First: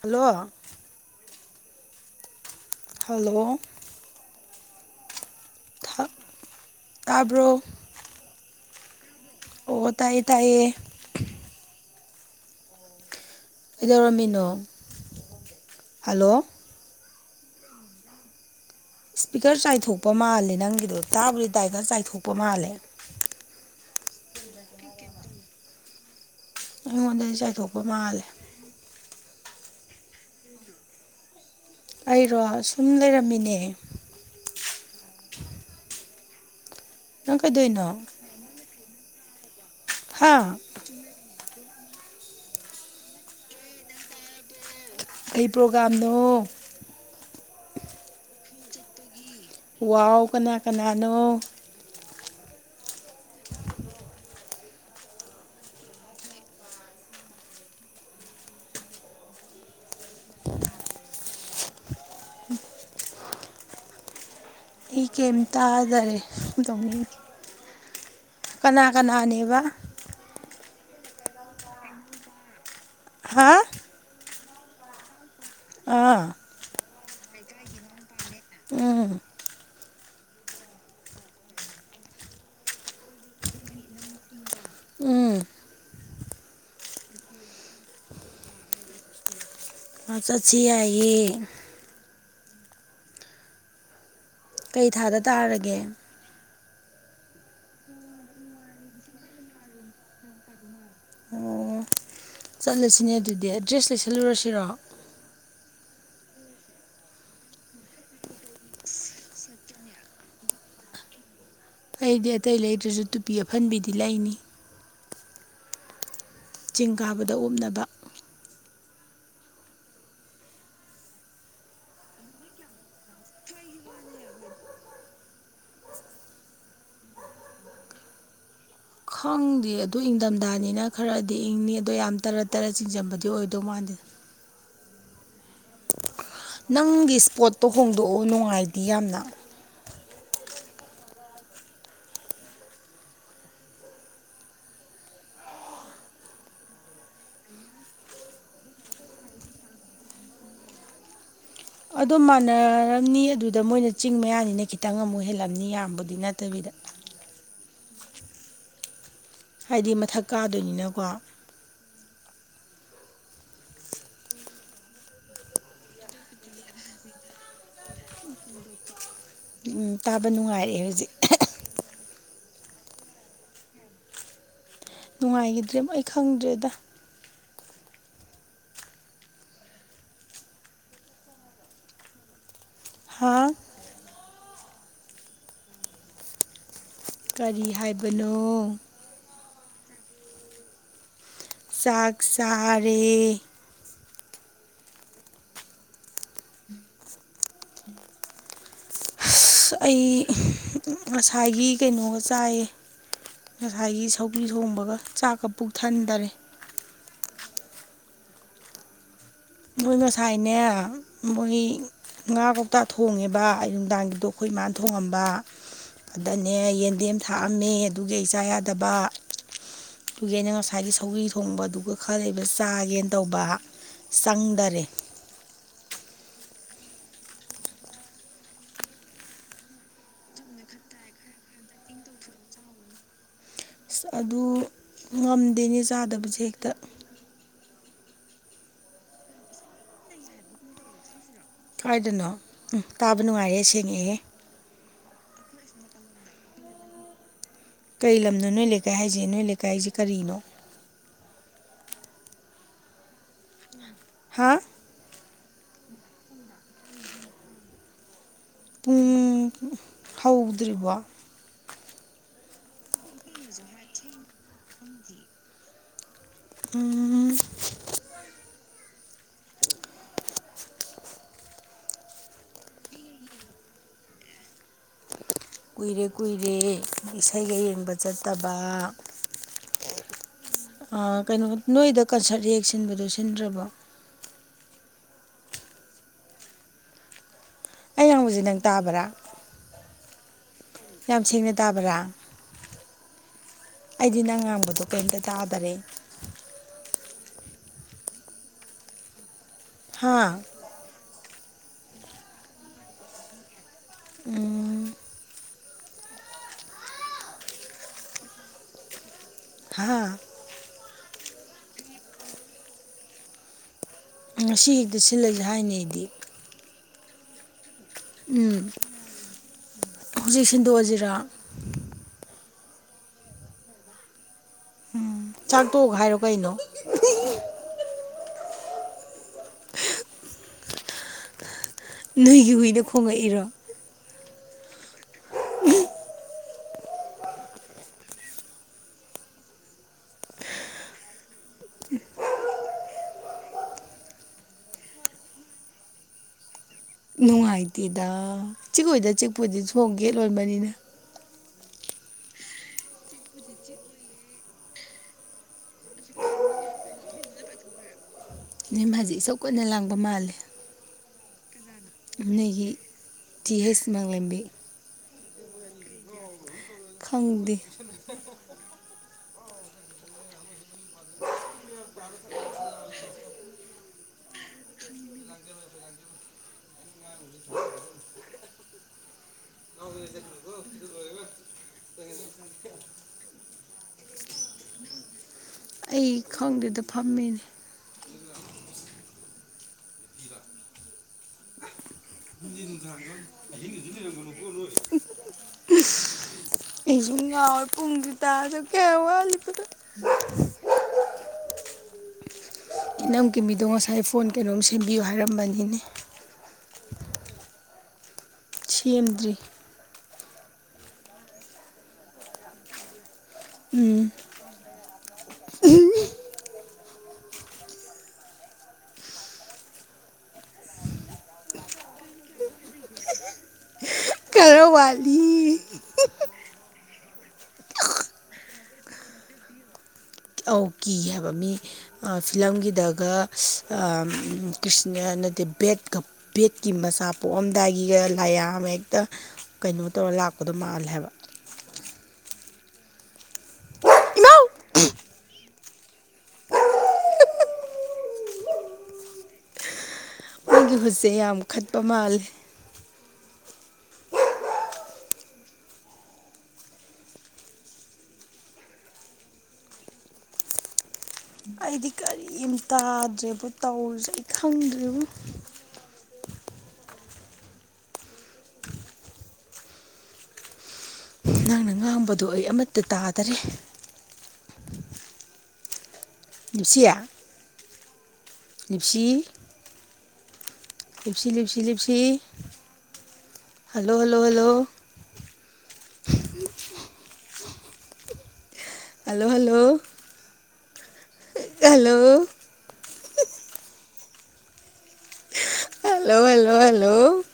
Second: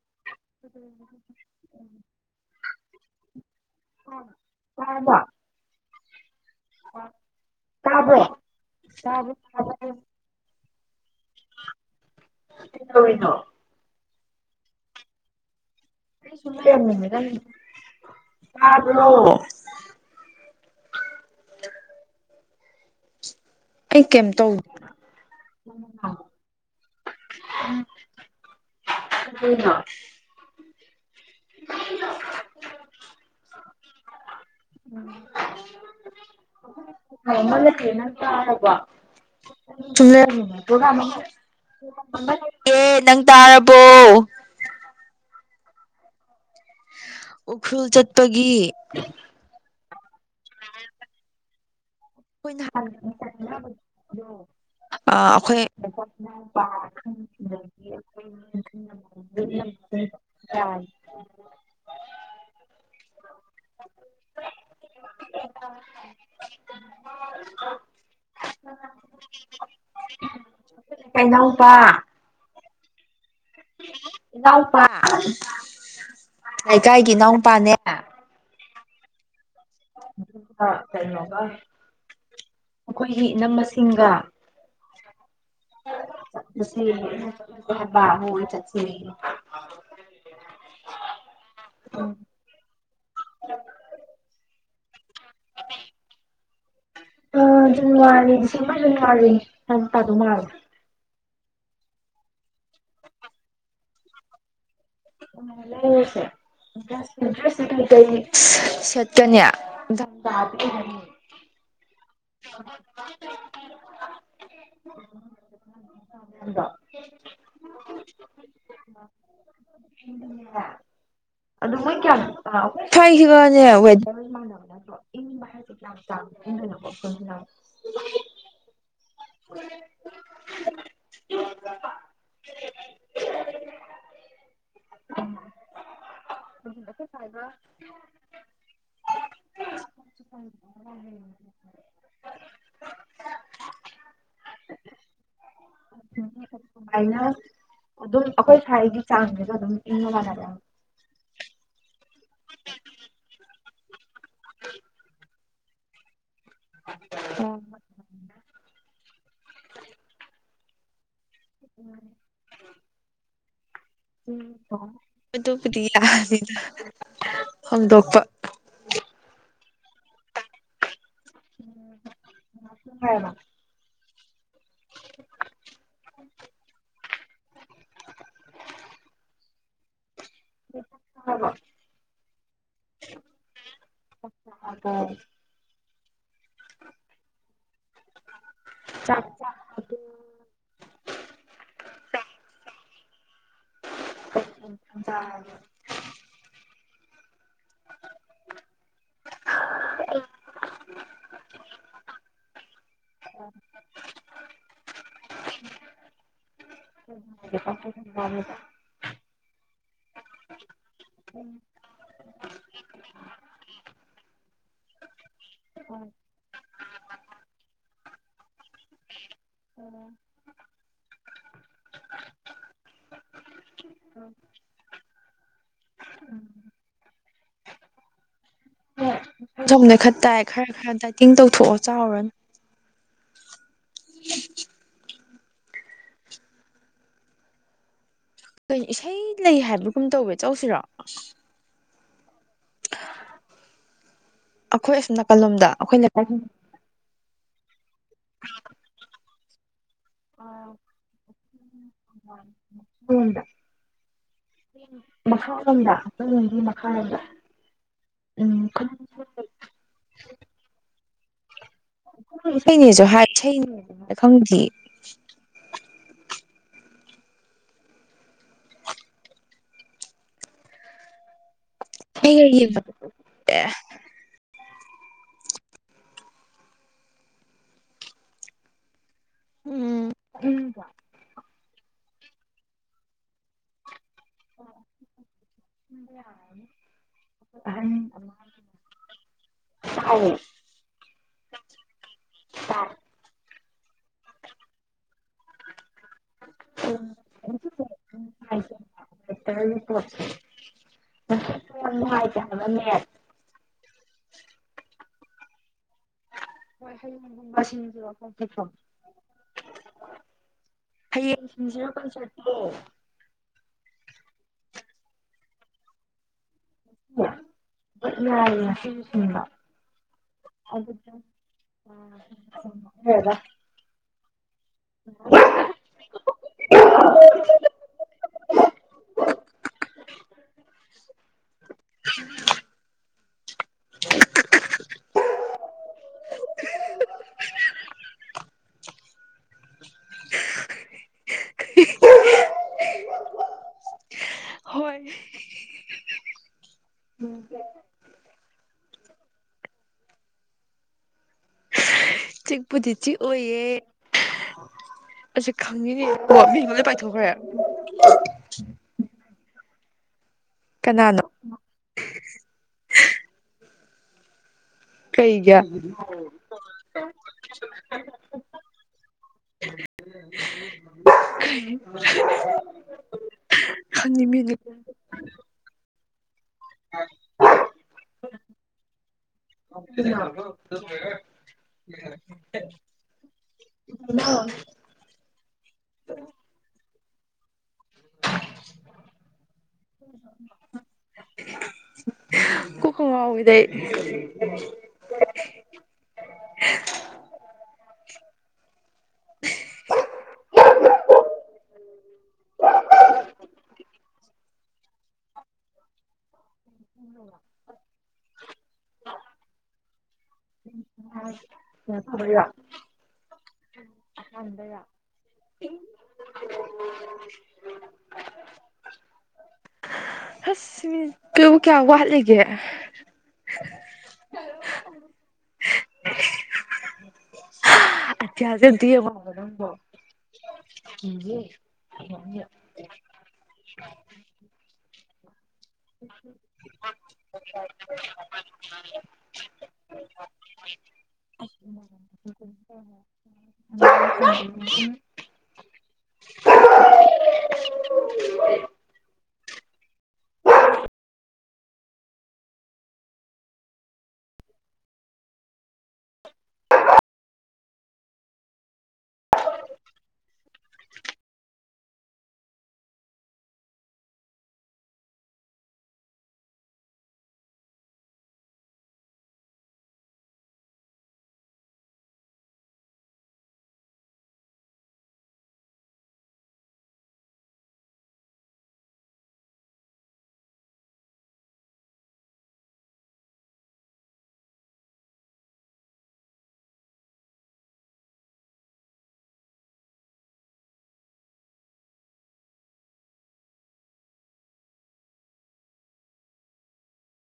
Hello ꯍ hello ꯑ ꯍ ꯇꯥꯕ꯭ꯔꯣ ꯀꯕ ꯆꯥꯕ ꯑꯣ ꯇꯥꯏꯌꯦ ꯇꯥꯏꯌꯦ ꯊꯅꯣ ꯀꯩꯗꯧꯔꯝꯃꯤꯅꯣ ꯍꯜꯂꯣ ꯀ ꯑ ꯏꯁꯄꯤꯀꯔ ꯆꯥꯏꯊꯣꯛꯄ ꯃꯥꯜꯂꯦ ꯅꯪꯒꯤꯗꯣ ꯇꯥꯕꯨꯗꯤ ꯗꯥꯏ ꯈꯔ ꯆꯥꯏꯊꯣꯛꯄ ꯃꯥꯜꯂꯦ ꯑꯩ ꯀꯩ ꯇꯧꯗ ꯑꯩꯉꯣꯟꯗꯗꯤ ꯆꯥꯏꯊꯣꯛꯄ ꯃꯥꯜꯂꯦ ꯎꯝ ꯑꯩꯔꯣ ꯁꯨꯝ ꯂꯩꯔꯝꯃꯤꯅꯦ ꯅꯪ ꯎꯝ [inaudible] ꯀꯩꯗꯣꯏꯅꯣ ꯍꯥꯥ ꯕ ꯂꯩꯦ ꯅꯪ ꯇꯥꯔꯕꯣ ꯀꯩ ꯄ꯭ꯔꯣꯒꯥꯝꯅꯣ ꯎꯈ꯭ꯔꯨꯜ ꯆꯠꯄꯒꯤ ꯋꯥꯎ ꯀꯅꯥ ꯀꯅꯥꯅꯣ ꯑꯩꯈꯥꯟ ꯑꯩꯈꯣꯏ ꯄꯥꯔ ꯂꯩ ꯑꯩ ꯀꯔꯤꯝ ꯇꯥꯗꯔꯦ ꯇꯧꯅꯤꯡꯦ ꯀꯅꯥ ꯀꯅꯥꯅꯦꯕ ꯀꯩꯅꯥꯎꯕ ꯍꯥ ꯂꯎꯄꯥ ꯑꯥ ꯂꯩꯀꯥꯏꯒꯤ ꯏꯅꯥꯎ ꯅꯨꯄꯥꯅꯦ ꯎꯝ ꯀꯣꯕ ꯑꯩꯈꯣꯏꯒꯤ ꯏꯅꯝꯃꯁꯤꯡꯒ ꯎꯝ ꯕꯨ ꯆꯠꯁꯤ ꯆꯠꯁꯤ ꯌꯥꯏꯌꯦ ꯀꯩ ꯊꯥꯗ ꯇꯥꯔꯒꯦ ꯖꯅꯋꯥꯔꯤ ꯗꯤꯁꯦꯝꯕꯔꯒꯤ ꯇꯔꯤ ꯅꯪ ꯇꯥꯗꯧ ꯃꯥꯜꯂꯦ ꯑꯣ ꯆꯠꯂꯁꯤꯅꯦ ꯑꯗꯨꯗꯤ ꯑꯦꯗ꯭ꯔꯦꯁ ꯂꯩꯁꯜꯂꯨꯔꯁꯤꯔꯣ ꯑꯁꯦ ꯗ ꯀꯩꯀꯩ ꯁꯦꯠꯀꯅꯤ ꯑꯩꯗꯤ ꯑꯇꯩ ꯂꯩꯇ꯭ꯔꯁꯨ ꯇꯨꯄꯤ ꯑꯐꯟꯕꯤꯗꯤ ꯂꯩꯅꯤ ꯆꯤꯡ ꯀꯥꯕꯗ ꯎꯞꯅꯕ ꯑꯥ ꯐꯒꯅꯦ ꯣ ꯈꯪꯗꯦ ꯑꯗꯨ ꯏꯪꯊꯝꯊꯥꯅꯤꯅ ꯈꯔꯗꯤ ꯏꯪꯅꯤ ꯑꯗꯣ ꯌꯥꯝ ꯇꯔꯥ ꯇꯔꯥ ꯆꯤꯡꯖꯕꯗꯤ ꯑꯣꯏꯗꯧ ꯃꯥꯟꯦꯗ ꯎꯝ ꯅꯪꯒꯤ ꯏꯁꯄꯣꯠꯇꯣ ꯍꯣꯡꯗꯣꯛꯎ ꯅꯨꯡꯉꯥꯏꯗꯤ ꯌꯥꯝꯅ [inaudible] [unintelligible] ꯅ ꯑꯗꯨꯝ ꯑꯩꯈꯣꯏ ꯁꯋꯥꯥꯏꯒꯤ ꯆꯥꯡꯁꯤꯒ ꯑꯗꯨꯝ ꯏꯪꯕ ꯃꯥꯥꯟꯅꯗ ꯑꯗꯨꯝ ꯃꯥꯟꯅꯔꯝꯅꯤ ꯑꯗꯨꯗ ꯃꯣꯏꯅ ꯆꯤꯡ ꯃꯌꯥꯅꯤꯅ ꯈꯤꯇꯪ ꯑꯃꯨꯛ ꯍꯦꯜꯂꯛ ꯃꯤ ꯌꯥꯝꯕꯨꯗꯤ ꯅꯠꯇꯕꯤꯗ [inaudible] ꯍꯥꯏꯗꯤ ꯃꯊꯛ ꯀꯥꯗꯣꯏꯅꯤꯅꯀꯣ [inaudible] ꯑꯥꯗꯨꯄꯨꯗꯤ [unintelligible] ꯍꯨꯝꯗꯣꯛꯄ ꯎꯝ ꯇꯥꯕ ꯅꯨꯡꯉꯥꯏꯔꯛꯑꯦ ꯍꯧꯖꯤꯛ [inaudible] ꯅꯨꯡꯉꯥꯏꯒꯤꯗ꯭ꯔꯦ ꯑꯩ ꯈꯪꯗ꯭ꯔꯦꯗ [unintelligible] ꯍꯥꯥ [unintelligible] ꯀꯔꯤ ꯍꯥꯏꯕꯅꯣ ꯆꯥꯛ ꯆꯥꯛ ꯆꯥꯔꯦ [inaudible] ꯑꯁ ꯑꯩ ꯉꯁꯥꯏꯒꯤ ꯀꯩꯅꯣꯒ ꯆꯥꯏꯌꯦ ꯉꯁꯥꯏꯒꯤ ꯁꯧꯒꯔꯤ ꯊꯣꯡꯕꯒ ꯆꯥꯛꯀ ꯄꯨꯛ ꯊꯟꯗꯔꯦ [unintelligible] ꯃꯣꯏ ꯉꯁꯥꯏꯅꯦ ꯃꯣꯏ ꯉꯥ ꯀꯧ [unintelligible] ꯊꯣꯡꯉꯦꯕ ꯑ ꯅꯨꯡꯗꯥꯡꯒꯤꯗꯣ ꯑꯩꯈꯣꯏ ꯏꯃꯥꯅ ꯊꯣꯡꯉꯝꯕ [inaudible] ꯑꯗꯅꯦ ꯌꯦꯟꯗꯦꯝ ꯊꯥꯛꯑꯝꯃꯦ ꯑꯗꯨꯒꯤ ꯑꯩ ꯆꯥ ꯌꯥꯗꯕ [inaudible] ꯑꯗꯨꯒꯤ ꯑꯩꯅ ꯉꯁꯥꯏꯒꯤ ꯁꯧꯒꯤ ꯊꯣꯡꯕ ꯑꯗꯨꯒ ꯈꯔ ꯂꯩꯕ ꯆꯥꯒꯦꯅ ꯇꯧꯕ ꯆꯪꯗꯔꯦ [unintelligible] ꯈꯔ ꯈꯔ ꯗꯥꯏꯇꯤꯡ ꯇꯧꯊꯣꯛꯑꯣ ꯆꯥꯎꯔꯅꯨ ꯑꯁ ꯑꯗꯨ ꯉꯝꯗꯦꯅꯦ ꯆꯥꯗꯕꯁꯦ ꯍꯦꯛꯇ ꯀꯩ ꯏꯁꯩ ꯂꯩ ꯍꯥꯏꯕꯒꯨꯝ ꯇꯧꯋꯦ ꯆꯧꯁꯤꯔꯣ ꯀꯥꯏꯗꯅꯣ ꯎꯝ ꯇꯥꯕ ꯅꯨꯡꯉꯥꯏꯍꯦ ꯁꯦꯡꯉꯦꯍꯦ ꯑꯩꯈꯣꯏ ꯑꯁꯣꯝ ꯅꯥꯀꯜꯂꯣꯝꯗ ꯑꯩꯈꯣꯏ ꯅꯥꯀꯟ ꯀꯔꯤ ꯂꯝꯅꯣ ꯅꯣꯏ ꯂꯩꯀꯥꯏ ꯍꯥꯏꯁꯦ ꯅꯣꯏ ꯂꯩꯀꯥ ꯍꯥꯏꯖꯦ ꯀꯔꯤꯅꯣ [unintelligible] ꯍꯥꯥ ꯃꯈꯥꯔꯣꯝꯗ ꯑꯩꯈꯣꯏꯒꯤ ꯃꯈꯥꯔꯣꯗ ꯎꯝ ꯎꯝ ꯍꯧꯗ꯭ꯔꯤꯕꯣ ꯄꯨꯡ ꯏꯁꯩꯅꯦꯁꯨ ꯍꯥꯏ [unintelligible] ꯈꯪꯗꯤꯌꯦ ꯎꯝ [unintelligible] [unintelligible] ꯀꯨꯏꯔꯦ ꯀꯨꯏꯔꯦ ꯏꯁꯩꯒ ꯌꯦꯡꯕ ꯆꯠꯇꯕ ꯎꯝ ꯑ ꯀꯩꯅꯣ ꯅꯣꯏꯗ ꯀꯟꯁꯔꯠ ꯍꯦꯛ ꯍꯦꯛ ꯁꯤꯟꯕꯗꯣ ꯁꯤꯟꯗ꯭ꯔꯕꯣ [inaudible] ꯑꯩ ꯉꯥꯡꯕꯖꯤ ꯅꯪ ꯇꯥꯕ꯭ꯔꯥ [unintelligible] ꯌꯥꯝ ꯁꯦꯡꯅ ꯇꯥꯕ꯭ꯔꯥ ꯑꯩꯗꯤ ꯅꯪ ꯉꯥꯡꯕꯗꯣ ꯀꯩꯏꯝꯇ ꯇꯥꯗꯔꯦ [unintelligible] [unintelligible] ꯍꯥ ꯍꯥꯏꯕ ꯅꯦꯠ ꯎꯝ [unintelligible] ꯍꯌꯦꯡ ꯍꯥ [unintelligible] ꯉꯁꯤ ꯍꯦꯛꯇ ꯁꯤꯜꯂꯁꯦ ꯍꯥꯏꯅꯤ ꯑꯩꯗꯤ꯫ ꯎꯝ [unintelligible] ꯍꯧꯖꯤꯛ ꯁꯤꯟꯗꯣꯛꯑꯁꯤꯔꯥ [unintelligible] ꯆꯥꯛ ꯇꯣꯛꯑꯒ ꯍꯥꯏꯔꯣ ꯀꯩꯅꯣ [unintelligible] ꯅꯣꯏꯒꯤ ꯍꯨꯏꯗꯨ ꯈꯣꯡꯉꯛꯏꯔꯣ꯫ [unintelligible] ꯍꯣꯏ [unintelligible] ꯅꯨꯡꯉꯥꯏꯇꯦꯗ ꯆꯤꯛꯑꯣꯏꯗ ꯆꯤꯛꯄꯨꯗꯤ ꯁꯣꯝ ꯒꯦꯠ ꯂꯣꯟꯕꯅꯤꯅ꯫ ꯆꯤꯛꯄꯨꯗꯤ ꯆꯤꯛꯑꯣꯏꯌꯦ꯫ ꯑꯁꯤ ꯈꯪꯉꯤꯅꯦꯕꯀꯣ ꯃꯤꯍꯨꯟꯒ ꯂꯣꯏ ꯄꯥꯏꯊꯣꯛꯈ꯭ꯔꯦ꯫ [unintelligible] ꯏꯁꯧ ꯀꯟꯅ ꯂꯥꯡꯕ ꯃꯥꯜꯂꯦ꯫ ꯀꯅꯥꯅꯣ꯫ ꯃꯤꯒꯤ ꯇꯤ ꯍꯩꯁ ꯃꯪꯂꯦꯝꯕꯤ꯫ ꯀꯩꯒꯤ ꯈꯪꯗꯦ꯫ [unintelligible] ꯍꯅꯤꯃꯤꯅꯤ [inaudible] [inaudible] [inaudible] ꯑꯩ ꯈꯪꯗꯗ ꯐꯝꯃꯤꯅꯦ [inaudible] ꯀꯣꯛꯀ ꯉꯥꯎꯋꯤꯗ ꯑꯩ [inaudible] ꯑꯩꯁꯨꯨꯝ ꯉꯥꯎꯋꯦ ꯄꯨꯡꯗꯤ ꯇꯥꯁꯨ ꯀꯌꯥ ꯋꯥꯂꯤꯄꯗꯣ [inaudible] ꯏꯅꯝꯒꯤ ꯃꯤꯗꯣ ꯉꯁꯥꯏ ꯐꯣꯟ ꯀꯩꯅꯣꯝ ꯁꯦꯝꯕꯤꯌꯨ ꯍꯥꯏꯔꯝꯕꯅꯤꯅꯦ ꯎꯝ ꯁꯦꯝꯗ꯭ꯔꯤ ꯊꯂ ꯎꯝ ꯍꯗ ꯌꯥ ꯑꯁ ꯃꯤ ꯀꯕꯨ ꯀꯌꯥ ꯋꯥꯠꯂꯤꯒꯦ ꯋꯥꯂꯤ ꯑꯁꯦꯗꯤꯥꯎ ꯑꯧ ꯀꯤ ꯍꯥꯏꯕ ꯃꯤ ꯐꯤꯂꯝꯒꯤꯗꯒ ꯀ꯭ꯔꯤꯁꯅ ꯅꯠꯇꯦ ꯕꯦꯠꯀ ꯕꯦꯠꯀꯤ ꯃꯆꯥ ꯄꯣꯛꯑꯝꯗꯥꯏꯒꯤꯒ ꯂꯥꯏꯌꯥꯡ ꯍꯦꯛꯇ ꯀꯩꯅꯣ ꯇꯧꯔꯒ ꯂꯥꯛꯄꯗꯣ ꯃꯥꯜꯂꯦꯕ ꯏꯃꯥꯎ [inaudible] ꯑꯩꯒꯤ ꯍꯠꯁꯦ ꯌꯥꯝ ꯈꯠꯄ ꯃꯥꯜꯂꯦ ꯑꯩꯗꯤ ꯀꯔꯤꯝ ꯇꯥꯗ꯭ꯔꯦꯕꯨꯣ ꯇꯧꯔꯁꯦ ꯑꯩ ꯈꯪꯗ꯭ꯔꯦꯕꯨ ꯅꯪꯅ ꯉꯥꯡꯕꯗꯣ ꯑꯩ ꯑꯃꯠꯇ ꯇꯥꯗꯔꯦ ꯞꯁꯤꯌꯥ ꯞꯁꯤ ꯂꯤꯞꯁꯤ ꯂꯤꯞꯁꯤ ꯂꯤꯞꯁꯤ hello hello hello hello hello hello hello hello hello